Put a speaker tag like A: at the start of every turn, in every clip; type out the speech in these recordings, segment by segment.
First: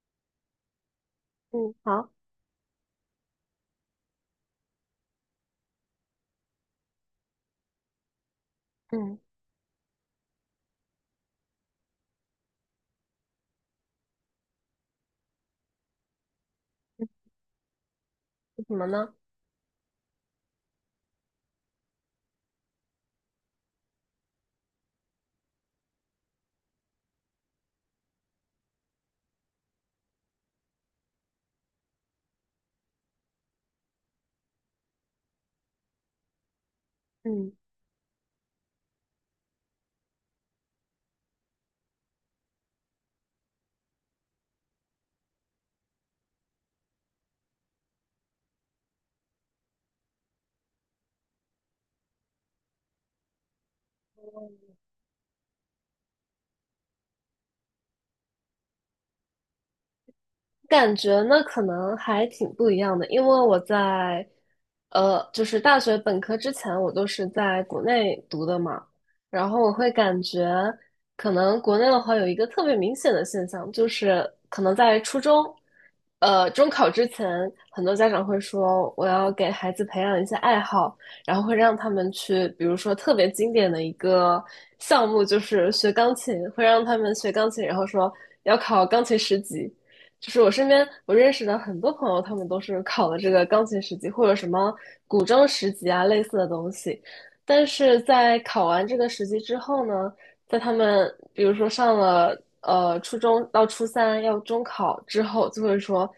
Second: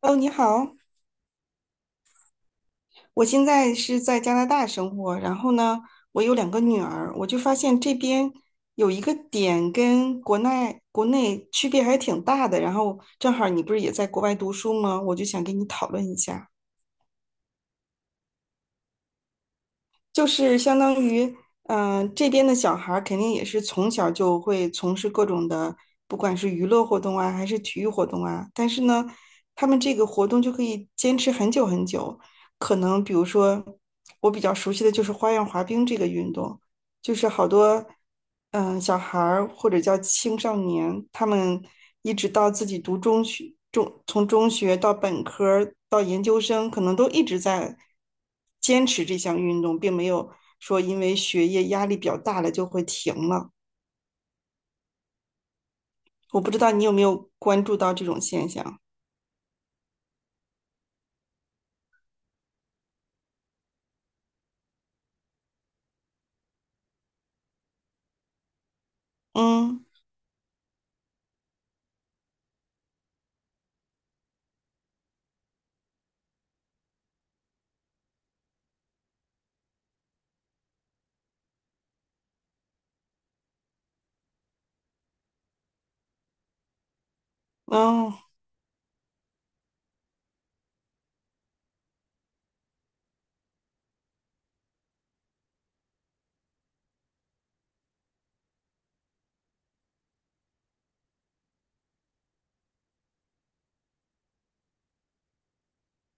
A: 哦，你好。
B: 嗯，好，
A: 我现在是在加拿大生活，然后呢，我有两个女儿，我就发现这边有一个
B: 嗯，
A: 点跟国内区别还挺大的，然后正好你不是也在国外读书吗？我就想跟你讨论一下。
B: 是什么呢？
A: 就是相当于，这边的小孩儿肯定也是从小就会从事各种的，不管是娱乐活动啊，还是体育活动啊。但是呢，他们这个活动就可以坚持很久很久。可能比如说，我比较熟悉的就是花样滑冰这个运动，就是好
B: 嗯。
A: 多小孩儿或者叫青少年，他们一直到自己读中学，从中学到本科儿到研究生，可能都一直在坚持这项运动，并没有说因为学业压力比较大了就会停了。我不知道你有没有关注到这种现象？
B: 感觉呢，可能还挺不一样的，因为我在，就是大学本科之前，我都是在国内读的嘛，然后我
A: 嗯
B: 会感觉，可能国内的话有一个特别明显的现象，就是可能在初中，中考之前，很多家长会说我要给孩子培养一些爱好，然后会让他们去，比如说特别经典的一个项目就是学钢琴，会让他们学钢琴，然后说
A: 嗯，
B: 要考钢琴十级。就是我身边我认识的很多朋友，他们都是考了这个钢琴十级或者什么古筝十级啊类似的东西，但是在考完这个十级之后呢，在他们比如说上了初中到初三要中考之后，就会说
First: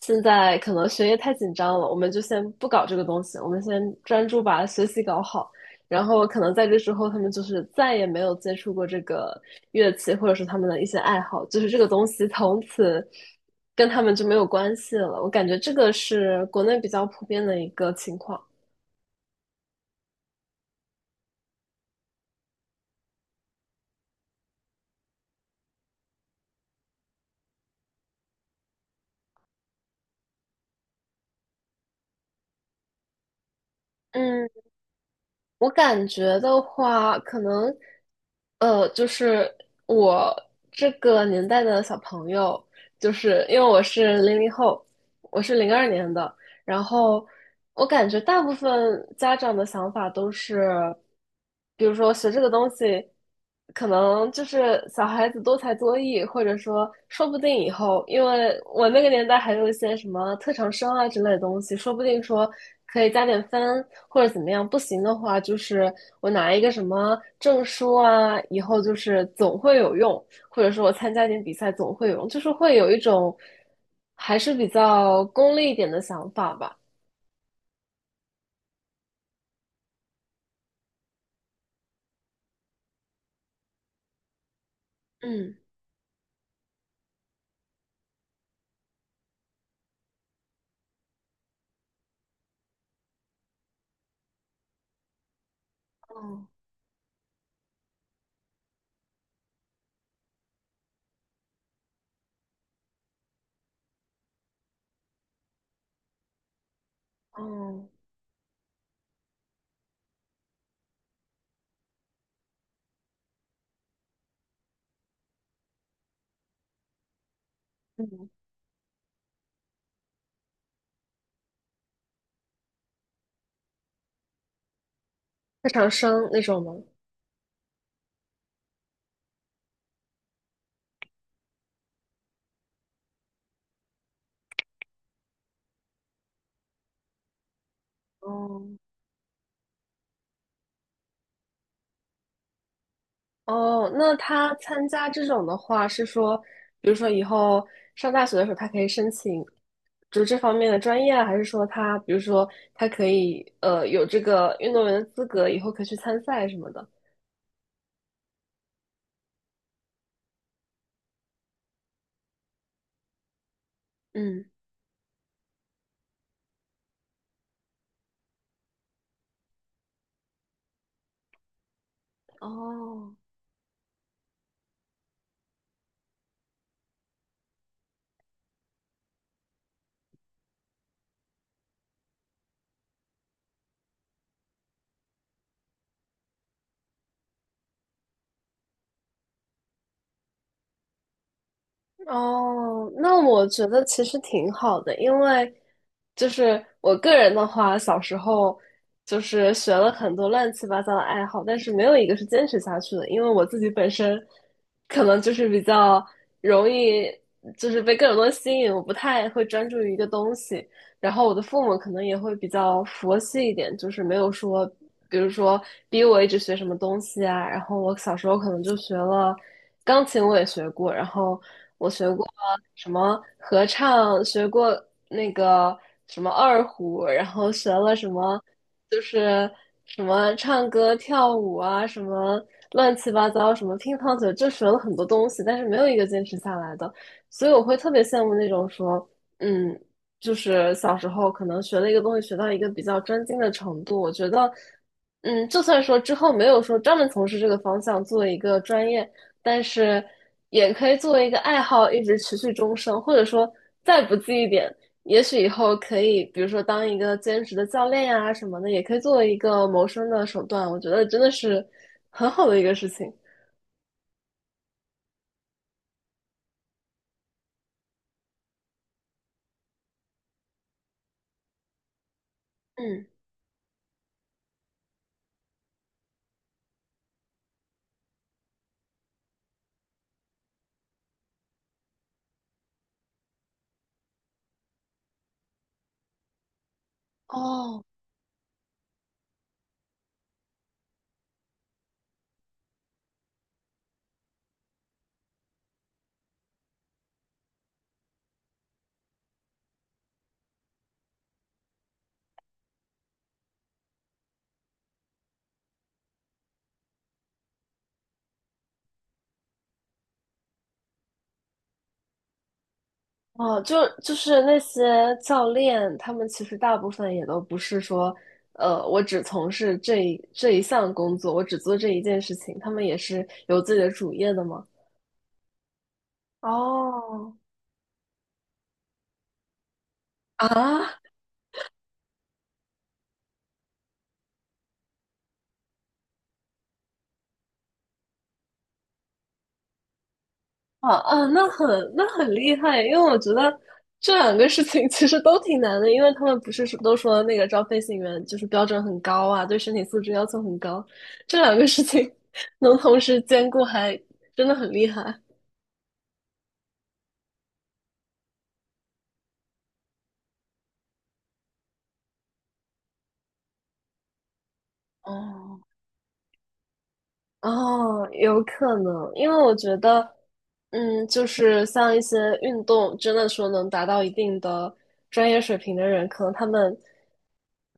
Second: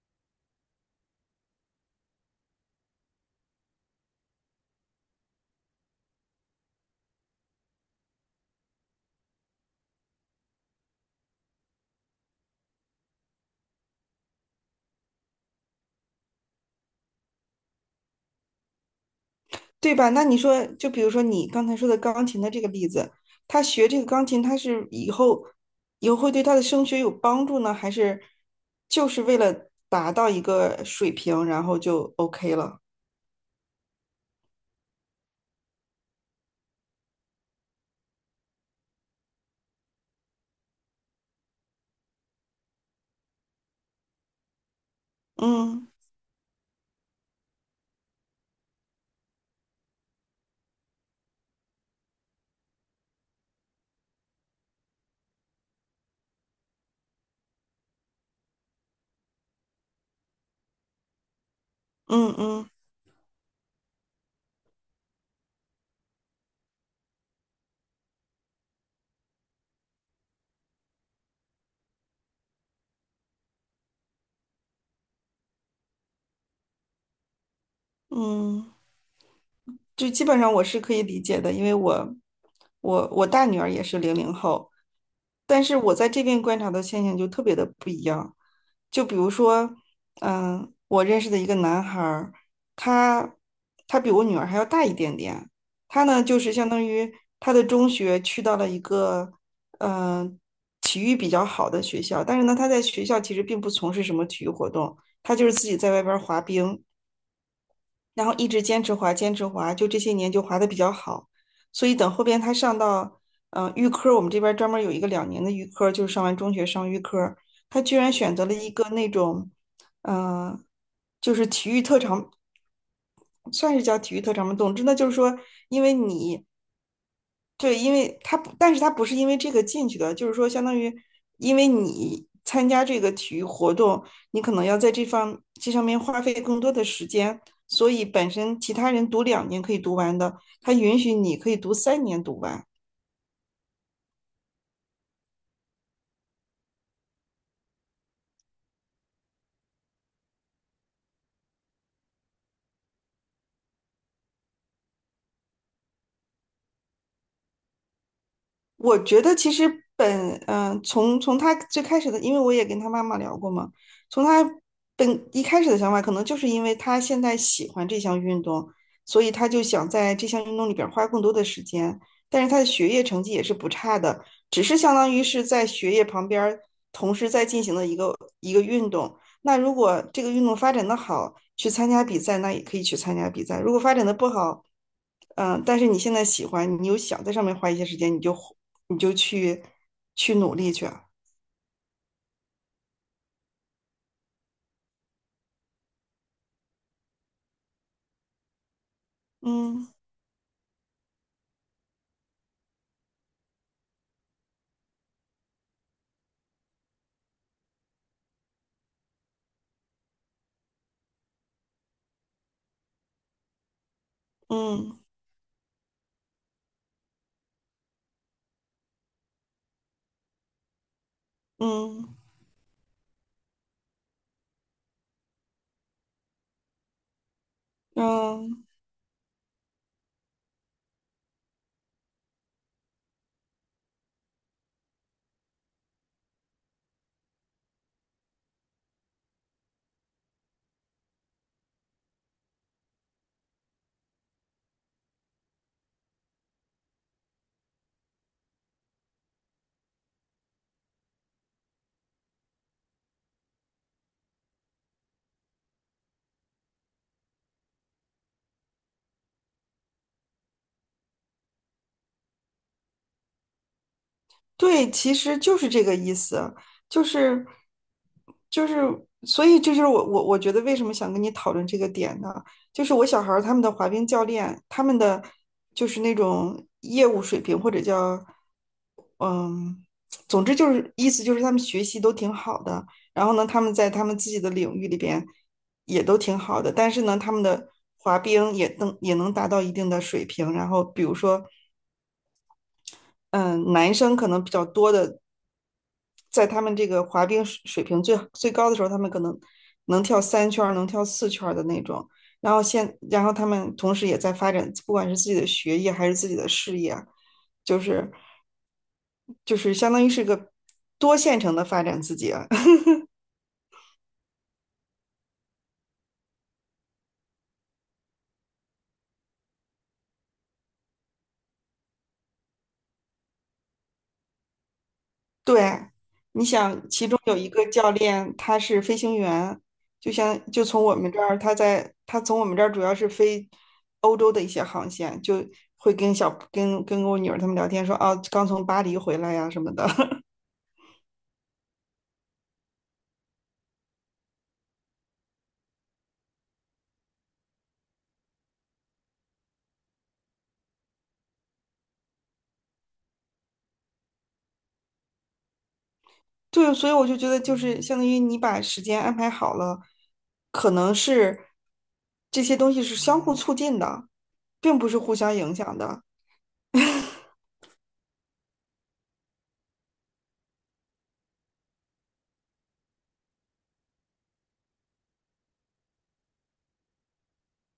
B: 现在可能学业太紧张了，我们就先不搞这个东西，我们先专注把学习搞好。然后可能在这之后，他们就是再也没有接触过这个乐器，或者是他们的一些爱好，就是这个东西从此跟他们就没有关系了。我感觉这个是国内比较普遍的一个情况。
A: 对吧？那你说，就比如说你刚才说的钢琴的这个例子，他学这个钢琴，他是以后会对他的升学有帮助呢，还是就是为了达到一个水平，然后就 OK 了？
B: 嗯，我感觉的话，可能就是我这个年代的小朋友，就是因为我是00后，我是零二
A: 嗯
B: 年的，然后我感觉大部分家长的想法都是，比如说学这个东西，可能就是小孩子多才多艺，或者说说不定以后，因为我那个年代还有一些什么特长生啊之类的东西，说不定
A: 嗯
B: 说
A: 嗯
B: 可以加点分或者怎么样，不行的话就是我拿一个什么证书啊，以后就是总会有用，或者说我参加点比赛总会有用，就是会有一种。还是比较功利一点的想法吧。
A: 嗯。就基本上我是可以理解的，因为我大女儿也是零零后，
B: 嗯，
A: 但是我在这边观察的现象就特别的不一样。就比如说，嗯，我认识的一个男孩儿，他他比我女儿还要大一点点，他呢就
B: 哦
A: 是相当于他的中学去到了一个嗯、呃体育比较好的学校，但是呢他在学校其实并不从事什么体育活动，他就是自己在外边儿滑冰。
B: 哦，
A: 然后一直坚持滑，坚持滑，就这些年就滑的比较好。所以等后边他上到预科，我们这边专门有一个两年的预科，就是上完中学上预科，他居然
B: 嗯，
A: 选择了一个那种，嗯、呃就是体育特长。算是叫体育特长吗？总之呢，就是说，
B: 特
A: 因
B: 长
A: 为
B: 生那
A: 你
B: 种吗？
A: 对，因为他不，但是他不是因为这个进去的，就是说，相当于因为你参加这个体育活动，你可能要在这方这上面花费更多的时间，所以本
B: 哦
A: 身其他人读两年可以读完的，他允许你可以读三年读完。
B: 哦，那他参加这种的话，是说，比如说以后上大学的时候，他可以申请，就这方面的专业啊，还是说他，比如说他可以有这个运动员的资格，以后可以去参赛什么的？
A: 我觉得其实本嗯、呃从从他最开始的，因为我也跟他妈妈聊过嘛，从他
B: 嗯，
A: 一开始的想法，可能就是因为他现在喜欢这项运动，所以他就想在这项运动里边儿花更多的时间。但是他的学业
B: 哦。
A: 成绩也是不差的，只是相当于是在学业旁边儿同时在进行的一个运动。那如果这个运动发展的好，去参加比赛，那也可以去参加比赛。如果发展的不好，但是你现在喜欢，你又想在上面花一些时间，你就去努力去啊
B: 哦，那我觉得其实挺好的，因为就是我个人的话，小时候就是学了
A: 嗯
B: 很多乱七八糟的爱好，但是没有一个是坚持下去的，因为我自己本身可能就是比较容易就是被各种东西吸引，我不太会专注于一个东西，然后我的父母可能也会比较佛系一点，就是没有说，
A: 嗯
B: 比如说逼我一直学什么东西啊。然后我小时候可能就学了钢琴，我也学过，然后我学
A: 嗯
B: 过什么合唱，学过那个什么二胡，然后学了
A: 嗯。
B: 什么
A: 嗯
B: 就是什么唱歌、跳舞啊，什么乱七八糟，什么乒乓球，就学了很多东西，但是没有一个坚持下来的。所以我会特别羡慕那种说，嗯，就是小时候可能学了一个东西，学到一个比较专精的程度，我觉得，就算说之后没有说专门从事这个方向做一个专业，但是也可以作为一个爱好一直持续终生，或者说再不济一点，也许以后可以，比如说当一个兼职的教练呀、什么的，也可以作为一个谋生的手段。我觉得真的是很好的一个事情。
A: 对，其实就是这个意思，就是就是，所以这就是我觉得为什么想跟你讨论这个点呢？就是我
B: 嗯，
A: 小孩儿他们的滑冰教练，他们的就是那种业务水平或者叫嗯，总之就是意思就是他们学习都挺好的，然后呢，他们在他们自己的领域里边也都挺好的，但是呢，他们的
B: 哦，
A: 滑冰也能达到一定的水平，然后比如说。嗯，男生可能比较多的在他们这个滑冰水平最高的时候，他们可能能跳三圈儿，能跳四圈儿的那种。然后然后他们同时也在发展，不管是自己的学业还是自己的事业，就是就是相当于是个多线程的发展自己啊
B: 哦，就是那些教练，他们其实大部分也都不是说，我只从事这一项工作，我只做这一件事情，他们也是有自己的主业的吗？
A: 对，你想，其中
B: 哦，
A: 有一个教练，他是飞行员，就从我
B: 啊，
A: 们这儿，他从我们这儿主要是飞欧洲的一些航线，就会跟小跟跟我女儿他们聊天说，啊，刚从巴黎回来呀、什么的。
B: 啊啊，那很厉害，因为我觉得这两个事情其实都挺难的，因为他们不是说都说那个招飞行员就是标准很高啊，对身体素质要求很高，这两个事情 能同时兼顾还真的很厉害。
A: 对，所以我就觉得，就是相当于你把时间安排好了，可能是这些东西是相互促进的，并不是互相影
B: 哦。
A: 响的。
B: 哦，有可能，因为我觉得，就是像一些运动，真的说能达到一定的专业水平的人，可能他们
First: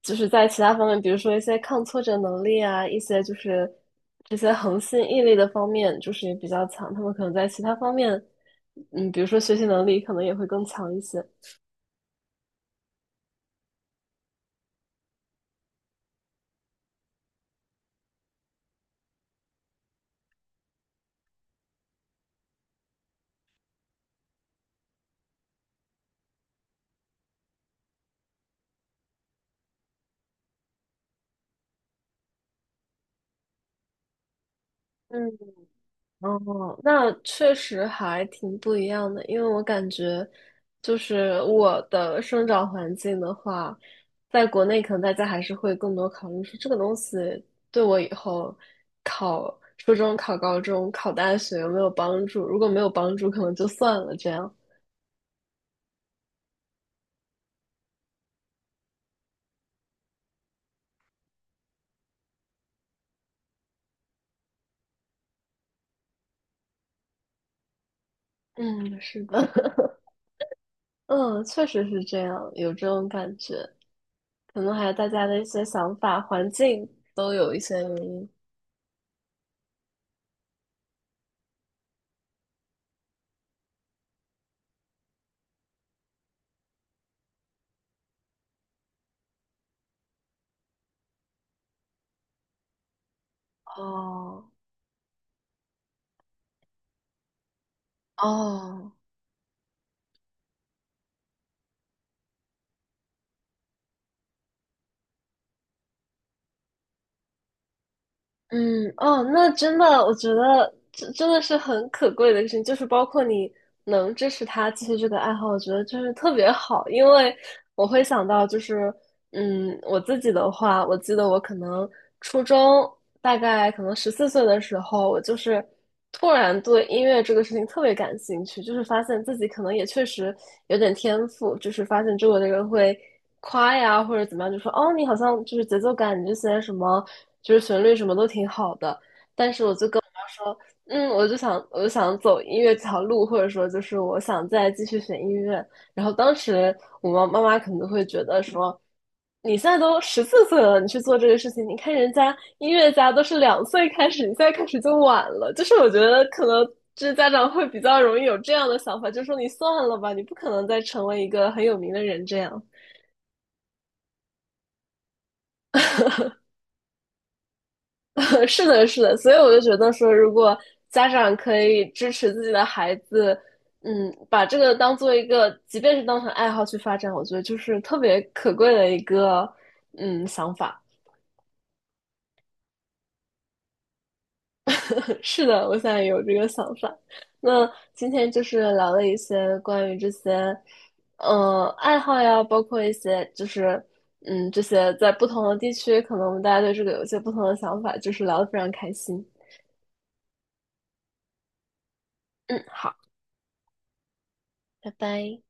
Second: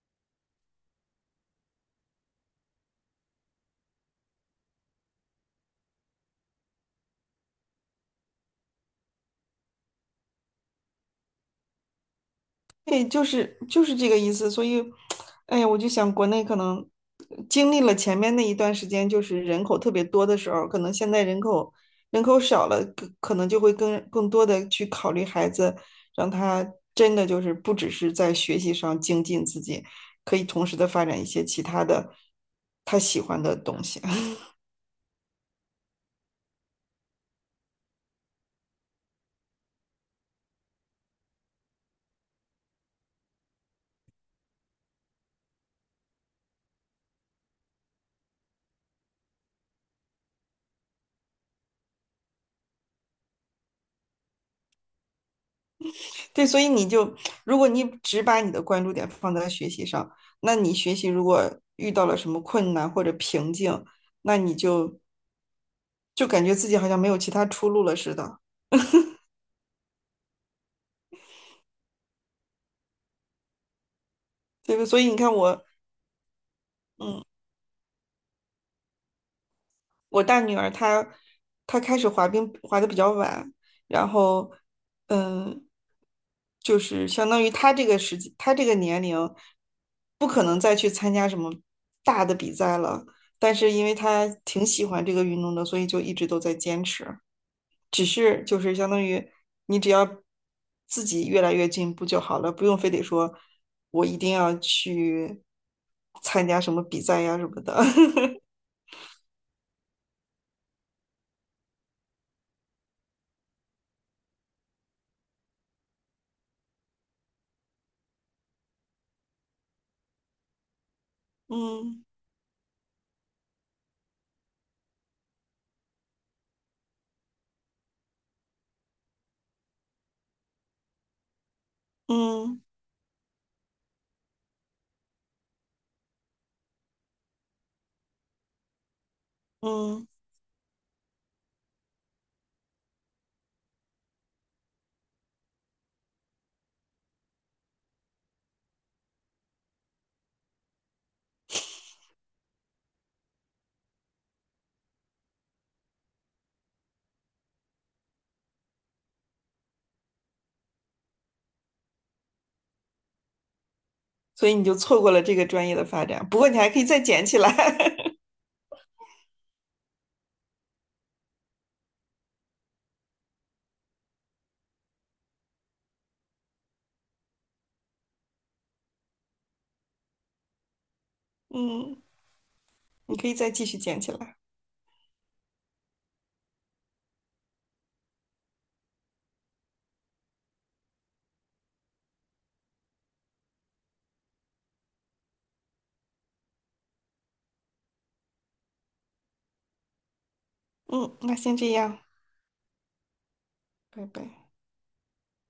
B: 就是在其他方面，比如说一些抗挫折能力啊，一些就是这些恒心毅力的方面，就是也比较强。他们可能在其他方面，比如说学习能力，可能也会更强一些。
A: 对，就是这个意思，所以，哎呀，我就想国内可能经历了前面那一段时间，就是人口特别多的时候，可能现在人口少了，可能就会更多的去考虑孩子，让他真的就是不只是在学习上精进自己，可以同时的发展一些其他的他喜欢的东西。
B: 嗯。哦，那确实还挺不一样的，因为我感觉，就是我的生长环境的话，在国内可能大家还是会更多考虑说这个东西对我以后考初中、考高中、考大学有没有帮助，如果没有帮助，可能就算了这样。
A: 对，所以你就，如果你只把你的关注点放在学习上，那你学习如果遇到了什么困难或者瓶颈，那你就感觉自己好像没有其他出路了似的，
B: 嗯，是的，嗯，确实是这样，有这种感觉，可能
A: 对吧？
B: 还有
A: 所以
B: 大
A: 你
B: 家
A: 看
B: 的一些
A: 我，
B: 想法、环境都有一些原因。
A: 我大女儿她开始滑冰滑的比较晚，然后嗯，就是相当于她这个时期她这个年龄不可能再去参加什么大的比赛了。但是因为她
B: 哦，
A: 挺喜欢这个运动的，所以就一直都在坚持。只是就是相
B: 哦。
A: 当于你只要自己越来越进步就好了，不用非得说我一定要去参加什么比赛呀什么的。
B: 嗯，哦，那真的，我觉得这真的是很可贵的事情，就是包括你能支持他继续这个爱好，我觉得就是特别好，因为我会想到就是，我自己的话，我记得我可能
A: 嗯
B: 初中大概可能十四岁的时候，我就是突然对音乐这个事情特别感兴趣，就是发现自己可能也确实有点天赋，就是发现周围的
A: 嗯
B: 人会夸呀或者怎么样，就说哦，你好像就是节奏感，你这些什么就是旋律什么都挺好的。
A: 嗯。
B: 说，我就想走音乐这条路，或者说就是我想再继续学音乐。然后当时我妈妈可能会觉得说，你现在都十四岁了，你去做这个事情，你看人家音乐家都是2岁开始，你现在开始就晚了。就是我觉得可能就是家长会比较容易有这样的想法，就说你算了吧，你不可能再成为一个很有名的人这样。
A: 所以你就错过了这个专业的发展。不过你还可以再捡起来，
B: 是的，是的，所以我就觉得说，如果家长可以支持自己的孩子，把这个当做一个，即便是当成爱好去发展，我觉得就是特别可贵的一个，想法。
A: 嗯，你可以再继续捡起来，
B: 是的，我现在有这个想法。那今天就是聊了一些关于这些，爱好呀，包括一些就是，这些在不同的地区，可能我们大家对这个有一些不同的想法，就是聊的非常开心。
A: 嗯，那先这样，
B: 嗯，好，
A: 拜拜。
B: 拜拜。